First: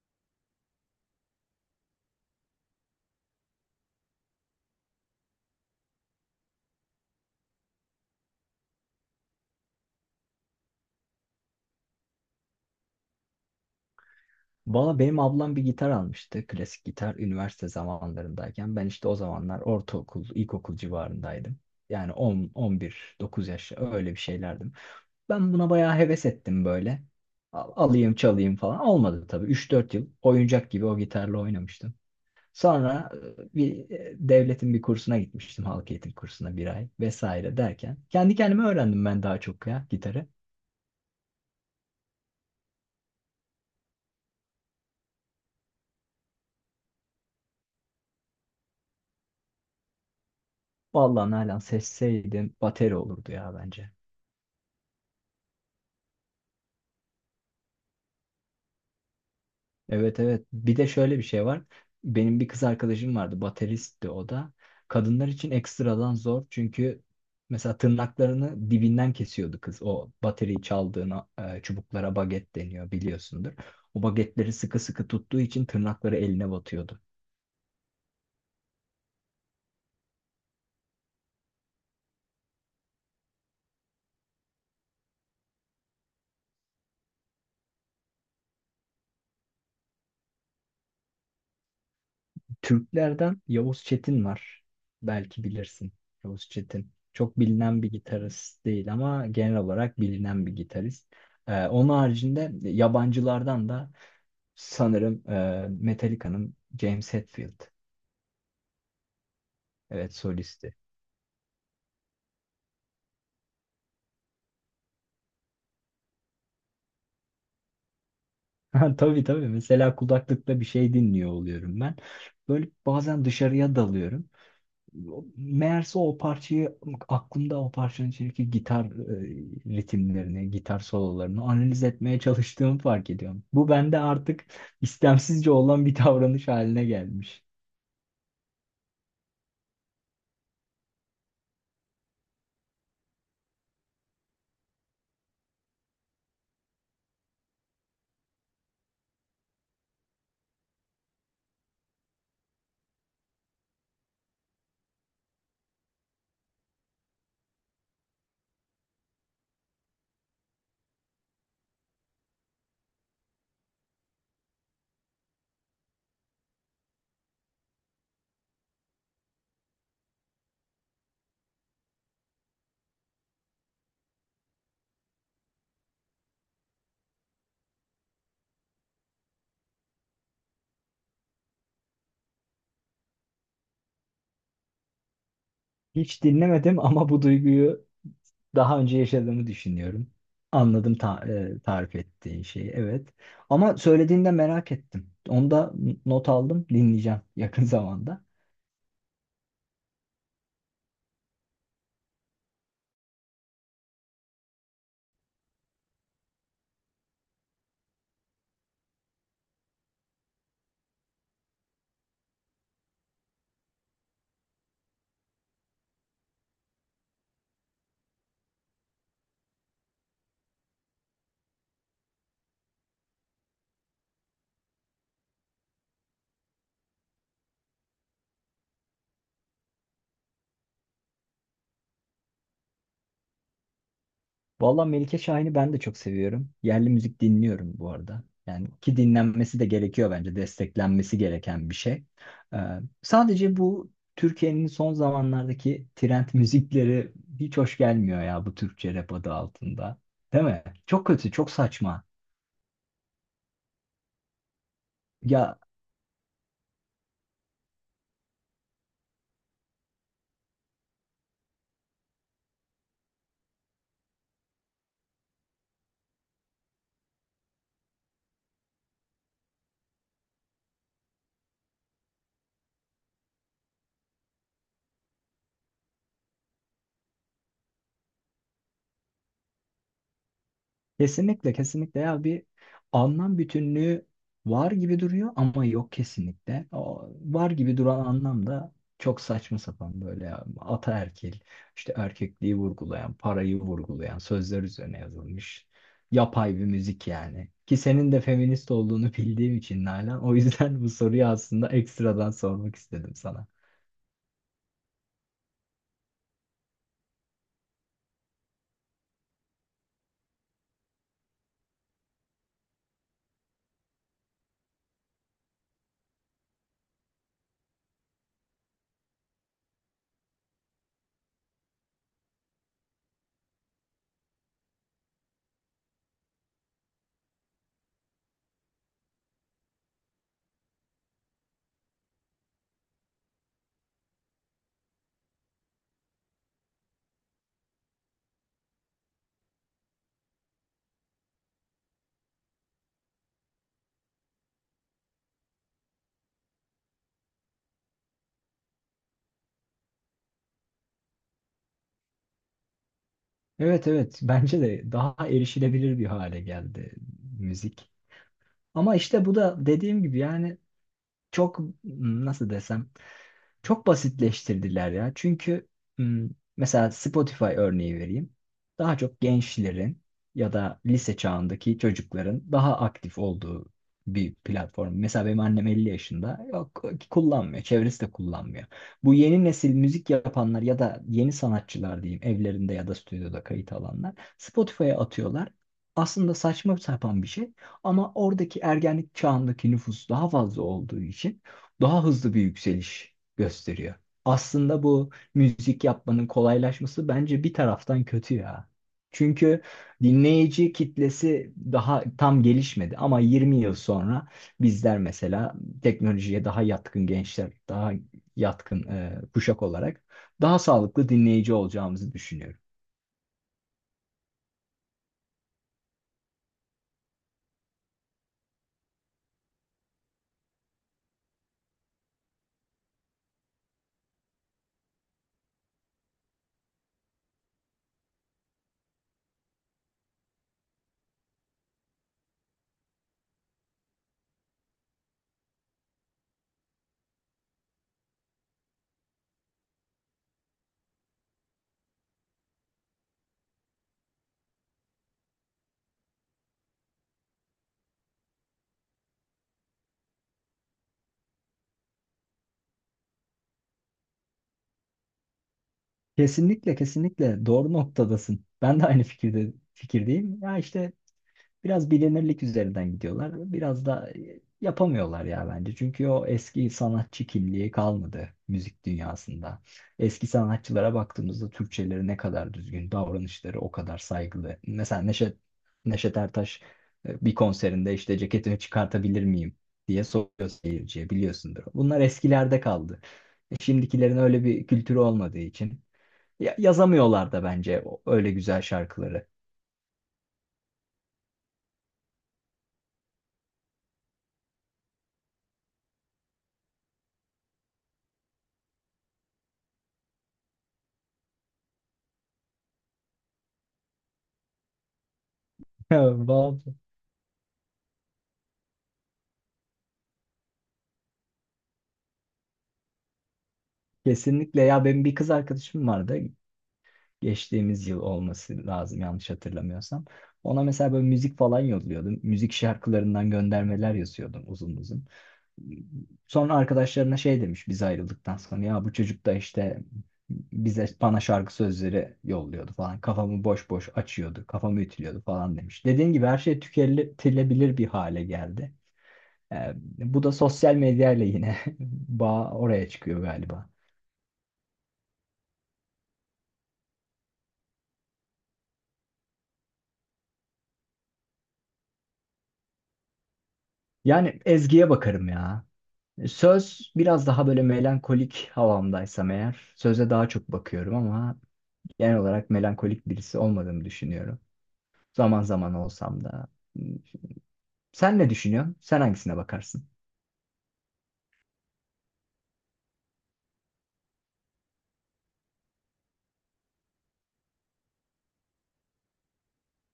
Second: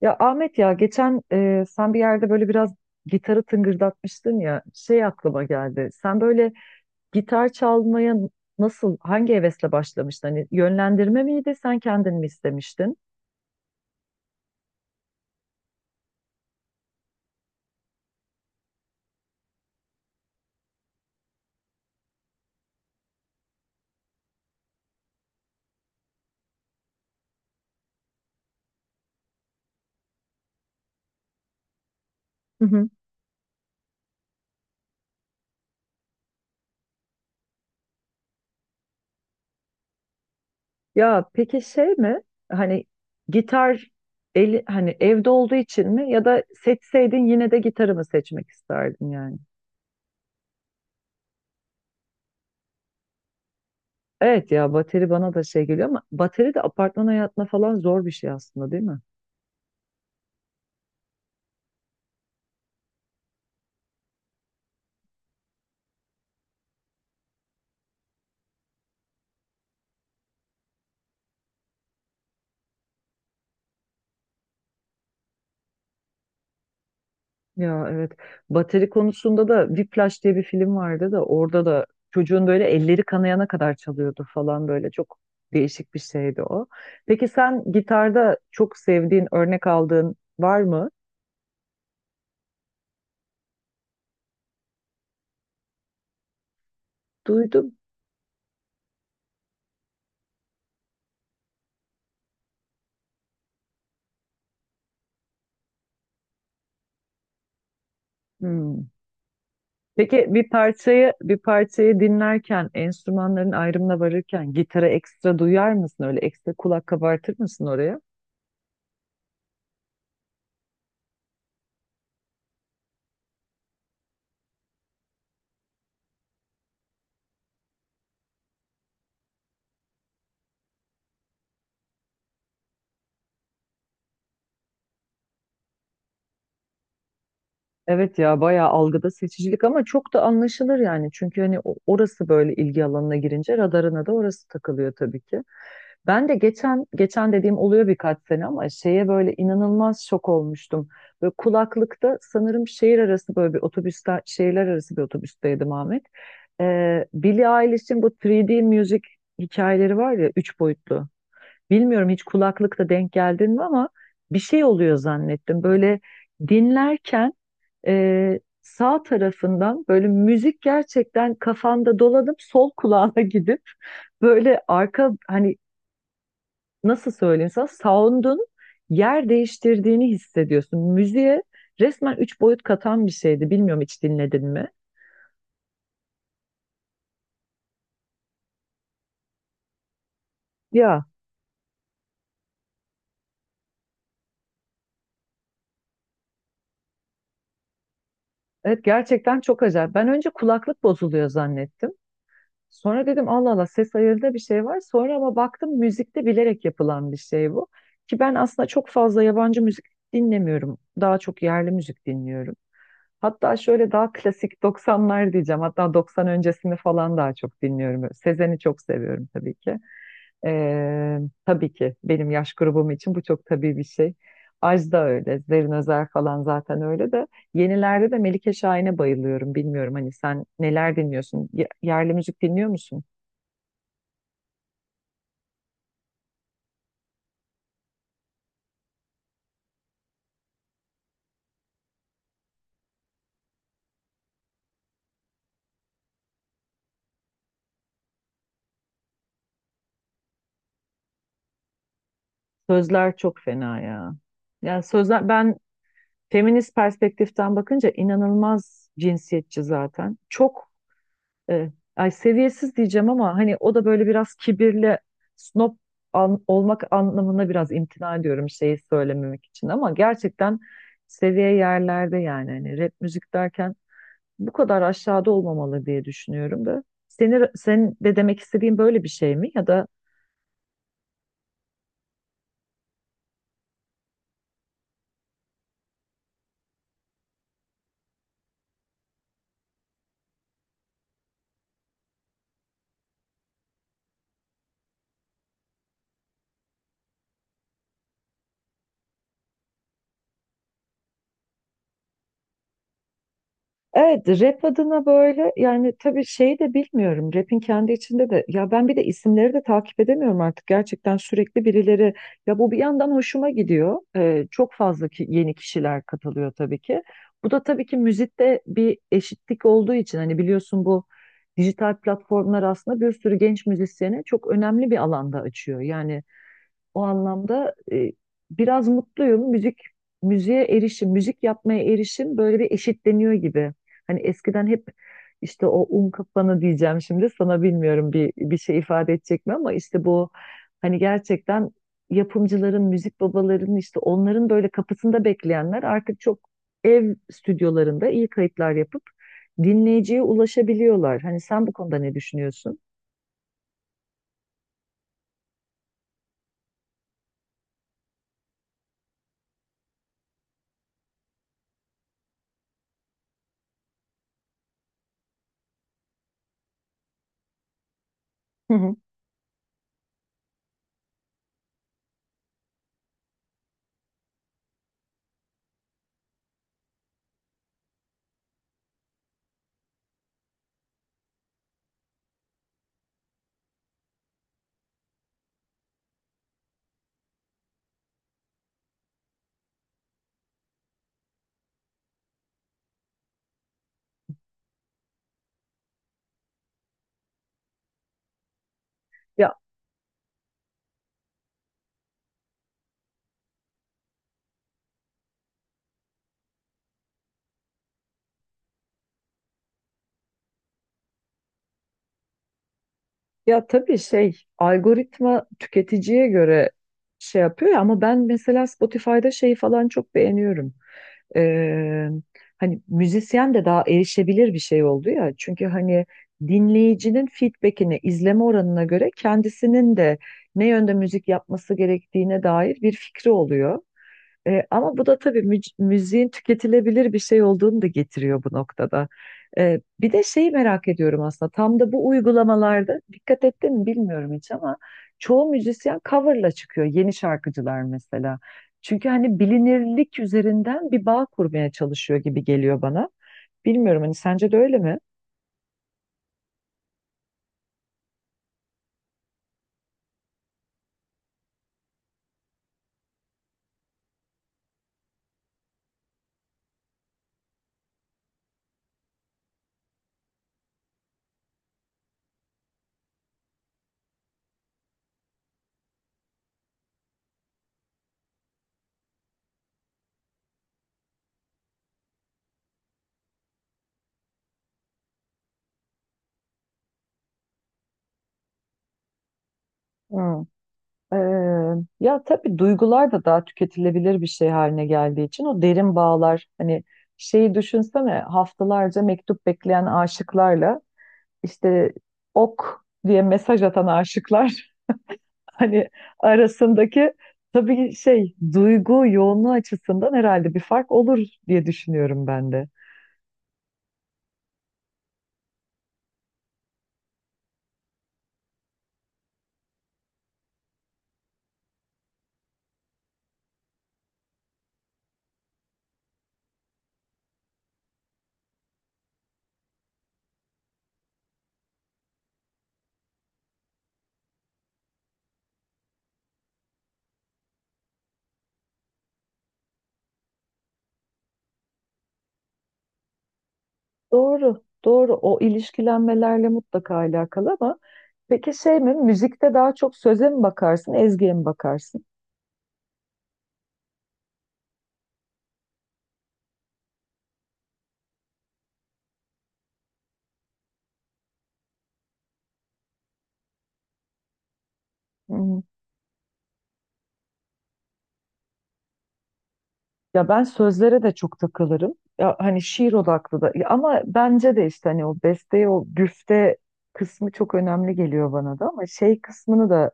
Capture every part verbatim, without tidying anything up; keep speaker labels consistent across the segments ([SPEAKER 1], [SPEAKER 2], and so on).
[SPEAKER 1] Ya Ahmet ya geçen e, sen bir yerde böyle biraz gitarı tıngırdatmıştın ya şey aklıma geldi. Sen böyle gitar çalmaya nasıl hangi hevesle başlamıştın? Hani yönlendirme miydi, sen kendin mi istemiştin?
[SPEAKER 2] Valla benim ablam bir gitar almıştı. Klasik gitar üniversite zamanlarındayken. Ben işte o zamanlar ortaokul, ilkokul civarındaydım. Yani on, on bir, dokuz yaş öyle bir şeylerdim. Ben buna bayağı heves ettim böyle. Al- Alayım çalayım falan. Olmadı tabii. üç dört yıl oyuncak gibi o gitarla oynamıştım.
[SPEAKER 1] Hı hı.
[SPEAKER 2] Sonra e, bir e, devletin bir kursuna gitmiştim. Halk eğitim kursuna bir ay vesaire derken. Kendi kendime öğrendim ben daha çok ya gitarı.
[SPEAKER 1] Ya peki şey mi? Hani gitar eli, hani evde olduğu için mi, ya da seçseydin yine de gitarı mı seçmek isterdin yani?
[SPEAKER 2] Vallahi Nalan seçseydim bateri olurdu ya bence.
[SPEAKER 1] Evet, ya bateri bana da şey geliyor ama bateri de apartman hayatına falan zor bir şey aslında, değil mi?
[SPEAKER 2] Evet, evet. Bir de şöyle bir şey var. Benim bir kız arkadaşım vardı. Bateristti o da. Kadınlar için ekstradan zor. Çünkü mesela tırnaklarını dibinden kesiyordu kız. O bateriyi çaldığına çubuklara baget deniyor biliyorsundur. O bagetleri sıkı sıkı tuttuğu için tırnakları eline batıyordu.
[SPEAKER 1] Ya evet. Bateri konusunda da Whiplash diye bir film vardı da, orada da çocuğun böyle elleri kanayana kadar çalıyordu falan, böyle çok değişik bir şeydi o. Peki sen gitarda çok sevdiğin, örnek aldığın var mı?
[SPEAKER 2] Türklerden Yavuz Çetin var. Belki bilirsin. Yavuz Çetin. Çok
[SPEAKER 1] Duydum.
[SPEAKER 2] bilinen bir gitarist değil ama genel olarak bilinen bir gitarist. Ee, onun haricinde yabancılardan da sanırım e, Metallica'nın James Hetfield.
[SPEAKER 1] Hmm.
[SPEAKER 2] Evet,
[SPEAKER 1] Peki bir
[SPEAKER 2] solisti.
[SPEAKER 1] parçayı bir parçayı dinlerken, enstrümanların ayrımına varırken gitara ekstra duyar mısın? Öyle ekstra kulak kabartır mısın oraya?
[SPEAKER 2] Ha, tabii tabii. Mesela kulaklıkta bir şey dinliyor oluyorum ben. Böyle bazen dışarıya dalıyorum. O- Meğerse o parçayı, aklımda o parçanın içindeki gitar e, ritimlerini, gitar sololarını analiz etmeye çalıştığımı fark ediyorum. Bu bende artık istemsizce olan bir davranış haline gelmiş.
[SPEAKER 1] Evet ya, bayağı algıda seçicilik ama çok da anlaşılır yani. Çünkü hani o- orası böyle ilgi alanına girince radarına da orası takılıyor tabii ki. Ben de geçen geçen dediğim oluyor, birkaç sene ama şeye böyle inanılmaz şok olmuştum. Böyle kulaklıkta, sanırım şehir arası, böyle bir otobüste, şehirler arası bir otobüsteydim Ahmet. Ee, Billie Eilish'in bu üç D müzik hikayeleri var ya, üç boyutlu. Bilmiyorum, hiç kulaklıkta denk geldin mi, ama bir şey oluyor zannettim. Böyle dinlerken ee, sağ tarafından böyle müzik gerçekten kafanda dolanıp sol kulağına gidip böyle arka, hani nasıl söyleyeyim sana, sound'un yer değiştirdiğini hissediyorsun. Müziğe resmen üç boyut katan bir şeydi. Bilmiyorum, hiç dinledin mi?
[SPEAKER 2] Hiç dinlemedim ama bu duyguyu daha önce yaşadığımı düşünüyorum. Anladım
[SPEAKER 1] Ya
[SPEAKER 2] ta- e, tarif ettiğin şeyi. Evet. Ama söylediğinde merak ettim. Onu da not aldım. Dinleyeceğim yakın zamanda.
[SPEAKER 1] evet, gerçekten çok acayip. Ben önce kulaklık bozuluyor zannettim. Sonra dedim Allah Allah, ses ayarında bir şey var. Sonra ama baktım, müzikte bilerek yapılan bir şey bu. Ki ben aslında çok fazla yabancı müzik dinlemiyorum. Daha çok yerli müzik dinliyorum. Hatta şöyle daha klasik doksanlar diyeceğim. Hatta doksan öncesini falan daha çok dinliyorum. Sezen'i çok seviyorum tabii ki. Ee, tabii ki benim yaş grubum için bu çok tabii bir şey. Ajda öyle, Zerrin Özer falan zaten öyle de. Yenilerde de Melike Şahin'e bayılıyorum. Bilmiyorum, hani sen neler dinliyorsun? Ye- Yerli müzik dinliyor musun?
[SPEAKER 2] Vallahi Melike Şahin'i ben de çok seviyorum. Yerli müzik dinliyorum bu arada. Yani ki dinlenmesi de gerekiyor bence. Desteklenmesi gereken bir şey. Ee, sadece bu Türkiye'nin son zamanlardaki trend müzikleri hiç hoş gelmiyor ya bu Türkçe rap adı altında. Değil mi? Çok kötü, çok saçma.
[SPEAKER 1] Sözler çok fena ya. Yani sözler, ben
[SPEAKER 2] Ya,
[SPEAKER 1] feminist perspektiften bakınca inanılmaz cinsiyetçi zaten. Çok e, ay seviyesiz diyeceğim ama hani o da böyle biraz kibirli, snob an- olmak anlamında biraz imtina ediyorum şeyi söylememek için, ama gerçekten seviye yerlerde yani, hani rap müzik derken bu kadar aşağıda olmamalı diye düşünüyorum da. Seni, sen de demek istediğin böyle bir şey mi, ya da
[SPEAKER 2] Kesinlikle kesinlikle. Ya bir anlam bütünlüğü var gibi duruyor ama yok kesinlikle. O var gibi duran anlam da çok saçma sapan böyle ya. Ataerkil, işte erkekliği vurgulayan, parayı vurgulayan sözler üzerine yazılmış yapay bir müzik yani. Ki senin de feminist olduğunu bildiğim için Nalan o yüzden bu soruyu aslında ekstradan sormak istedim sana.
[SPEAKER 1] evet, rap adına böyle yani, tabii şeyi de bilmiyorum. Rap'in kendi içinde de, ya ben bir de isimleri de takip edemiyorum artık. Gerçekten sürekli birileri, ya bu bir yandan hoşuma gidiyor. Ee, çok fazla ki, yeni kişiler katılıyor tabii ki. Bu da tabii ki müzikte bir eşitlik olduğu için, hani biliyorsun, bu dijital platformlar aslında bir sürü genç müzisyene çok önemli bir alanda açıyor. Yani o anlamda e, biraz mutluyum. Müzik, müziğe erişim, müzik yapmaya erişim böyle bir eşitleniyor gibi. Hani eskiden hep işte o un kafanı diyeceğim şimdi sana, bilmiyorum bir bir şey ifade edecek mi, ama işte bu, hani gerçekten yapımcıların, müzik babalarının, işte onların böyle kapısında bekleyenler artık çok ev stüdyolarında iyi kayıtlar yapıp dinleyiciye ulaşabiliyorlar. Hani sen bu konuda ne düşünüyorsun?
[SPEAKER 2] Evet, evet, bence de daha erişilebilir bir hale geldi müzik. Ama işte bu da dediğim gibi yani çok, nasıl desem, çok basitleştirdiler ya. Çünkü m, mesela Spotify örneği vereyim.
[SPEAKER 1] Hı hı.
[SPEAKER 2] Daha çok gençlerin ya da lise çağındaki çocukların daha aktif olduğu bir platform. Mesela benim annem elli yaşında. Yok, kullanmıyor. Çevresi de kullanmıyor. Bu yeni nesil müzik yapanlar ya da yeni sanatçılar diyeyim evlerinde ya da stüdyoda kayıt alanlar Spotify'a atıyorlar. Aslında saçma sapan bir şey ama oradaki ergenlik çağındaki nüfus daha fazla olduğu için daha hızlı bir yükseliş gösteriyor. Aslında bu müzik yapmanın kolaylaşması bence bir taraftan kötü ya. Çünkü dinleyici kitlesi daha tam gelişmedi ama yirmi yıl sonra bizler mesela teknolojiye daha yatkın gençler, daha yatkın e, kuşak olarak daha sağlıklı dinleyici olacağımızı düşünüyorum.
[SPEAKER 1] Ya tabii şey, algoritma tüketiciye göre şey yapıyor ya, ama ben mesela Spotify'da şeyi falan çok beğeniyorum. Ee, hani müzisyen de daha erişebilir bir şey oldu ya. Çünkü hani dinleyicinin feedbackine, izleme oranına göre kendisinin de ne yönde müzik yapması gerektiğine dair bir fikri oluyor. E, ama bu da tabii müc- müziğin tüketilebilir bir şey olduğunu da getiriyor bu noktada. E, bir de şeyi merak ediyorum aslında, tam da bu uygulamalarda dikkat ettin mi bilmiyorum hiç, ama çoğu müzisyen coverla çıkıyor yeni şarkıcılar mesela. Çünkü hani bilinirlik üzerinden bir bağ kurmaya çalışıyor gibi geliyor bana. Bilmiyorum, hani sence de öyle mi?
[SPEAKER 2] Kesinlikle, kesinlikle doğru noktadasın. Ben de aynı fikirde fikirdeyim. Ya işte biraz bilinirlik üzerinden gidiyorlar. Biraz da e, yapamıyorlar ya bence. Çünkü o eski sanatçı kimliği kalmadı müzik dünyasında. Eski sanatçılara baktığımızda Türkçeleri ne kadar düzgün, davranışları o kadar saygılı. Mesela Neşet, Neşet Ertaş e, bir konserinde işte ceketimi çıkartabilir miyim diye soruyor seyirciye, biliyorsundur. Bunlar eskilerde kaldı. E, Şimdikilerin öyle bir kültürü olmadığı için ya- yazamıyorlar da bence o- öyle güzel şarkıları.
[SPEAKER 1] Ee, ya tabii duygular da daha tüketilebilir bir şey haline geldiği için o derin bağlar, hani şeyi düşünsene, haftalarca mektup bekleyen aşıklarla işte ok diye mesaj atan aşıklar hani arasındaki, tabii şey, duygu yoğunluğu açısından herhalde bir fark olur diye düşünüyorum ben de.
[SPEAKER 2] Kesinlikle ya, benim bir kız arkadaşım vardı, geçtiğimiz yıl olması lazım yanlış hatırlamıyorsam. Ona mesela böyle müzik falan yolluyordum. Müzik şarkılarından göndermeler yazıyordum uzun uzun. Sonra arkadaşlarına şey demiş biz ayrıldıktan sonra: ya bu çocuk da işte bize bana şarkı sözleri yolluyordu falan. Kafamı boş boş açıyordu, kafamı ütülüyordu falan demiş. Dediğin gibi her şey tüketilebilir bir hale geldi. Ee, bu da sosyal medyayla yine bağ oraya çıkıyor galiba.
[SPEAKER 1] Doğru, doğru. O ilişkilenmelerle mutlaka alakalı ama peki şey mi? Müzikte daha çok söze mi bakarsın, ezgiye mi bakarsın?
[SPEAKER 2] Yani ezgiye bakarım ya. Söz, biraz daha böyle melankolik havamdaysam eğer söze daha çok bakıyorum ama genel olarak melankolik birisi olmadığımı düşünüyorum. Zaman
[SPEAKER 1] Hı.
[SPEAKER 2] zaman olsam da. Sen ne düşünüyorsun? Sen hangisine bakarsın?
[SPEAKER 1] Ya ben sözlere de çok takılırım. Ya hani şiir odaklı da. Ya ama bence de işte hani o besteye, o güfte kısmı çok önemli geliyor bana da. Ama şey kısmını da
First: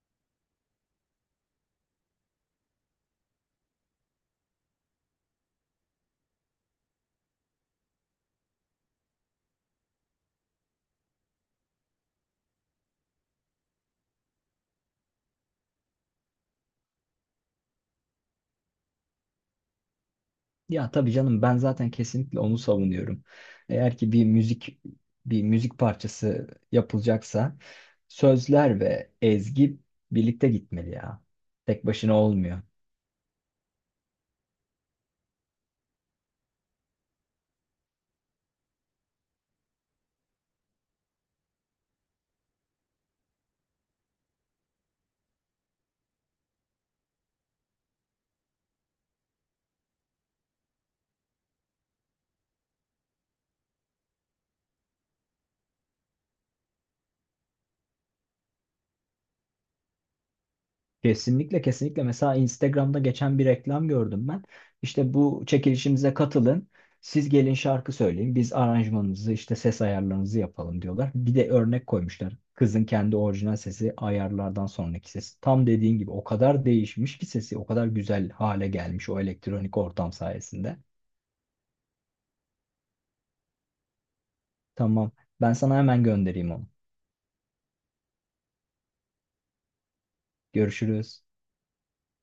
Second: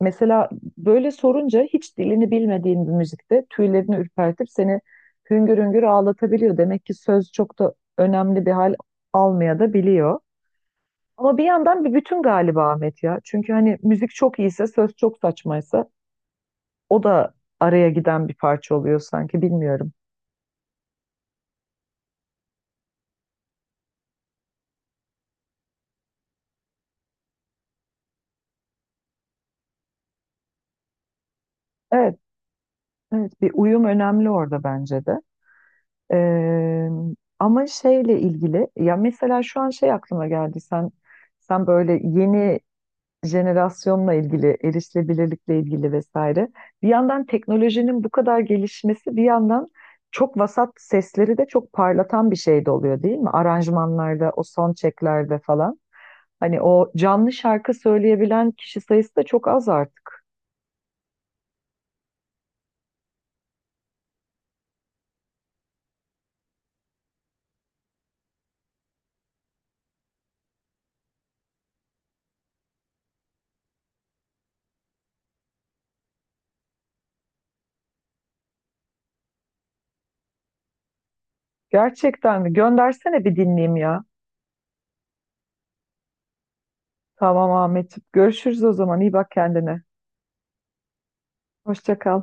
[SPEAKER 1] mesela böyle sorunca, hiç dilini bilmediğin bir müzikte tüylerini ürpertip seni hüngür hüngür ağlatabiliyor. Demek ki söz çok da önemli bir hal almaya da biliyor. Ama bir yandan bir bütün galiba Ahmet ya. Çünkü hani müzik çok iyiyse, söz çok saçmaysa o da araya giden bir parça oluyor sanki, bilmiyorum.
[SPEAKER 2] Ya tabii canım, ben zaten kesinlikle onu savunuyorum. Eğer ki bir müzik, bir müzik parçası yapılacaksa sözler ve ezgi birlikte gitmeli ya. Tek başına
[SPEAKER 1] Evet,
[SPEAKER 2] olmuyor.
[SPEAKER 1] evet, bir uyum önemli orada bence de. Ee, ama şeyle ilgili, ya mesela şu an şey aklıma geldi, sen sen böyle yeni jenerasyonla ilgili, erişilebilirlikle ilgili, vesaire, bir yandan teknolojinin bu kadar gelişmesi, bir yandan çok vasat sesleri de çok parlatan bir şey de oluyor, değil mi? Aranjmanlarda, o son çeklerde falan, hani o canlı şarkı söyleyebilen kişi sayısı da çok az artık.
[SPEAKER 2] Kesinlikle, kesinlikle, mesela Instagram'da geçen bir reklam gördüm ben. İşte bu çekilişimize katılın. Siz gelin şarkı söyleyin. Biz aranjmanınızı işte ses ayarlarınızı yapalım diyorlar. Bir de örnek koymuşlar. Kızın kendi orijinal sesi, ayarlardan sonraki sesi. Tam dediğin gibi o kadar değişmiş ki sesi, o kadar güzel hale gelmiş o elektronik ortam sayesinde.
[SPEAKER 1] Gerçekten mi? Göndersene bir dinleyeyim ya.
[SPEAKER 2] Tamam. Ben sana hemen göndereyim onu.
[SPEAKER 1] Tamam Ahmetciğim. Görüşürüz o zaman. İyi bak kendine.
[SPEAKER 2] Görüşürüz.
[SPEAKER 1] Hoşça kal.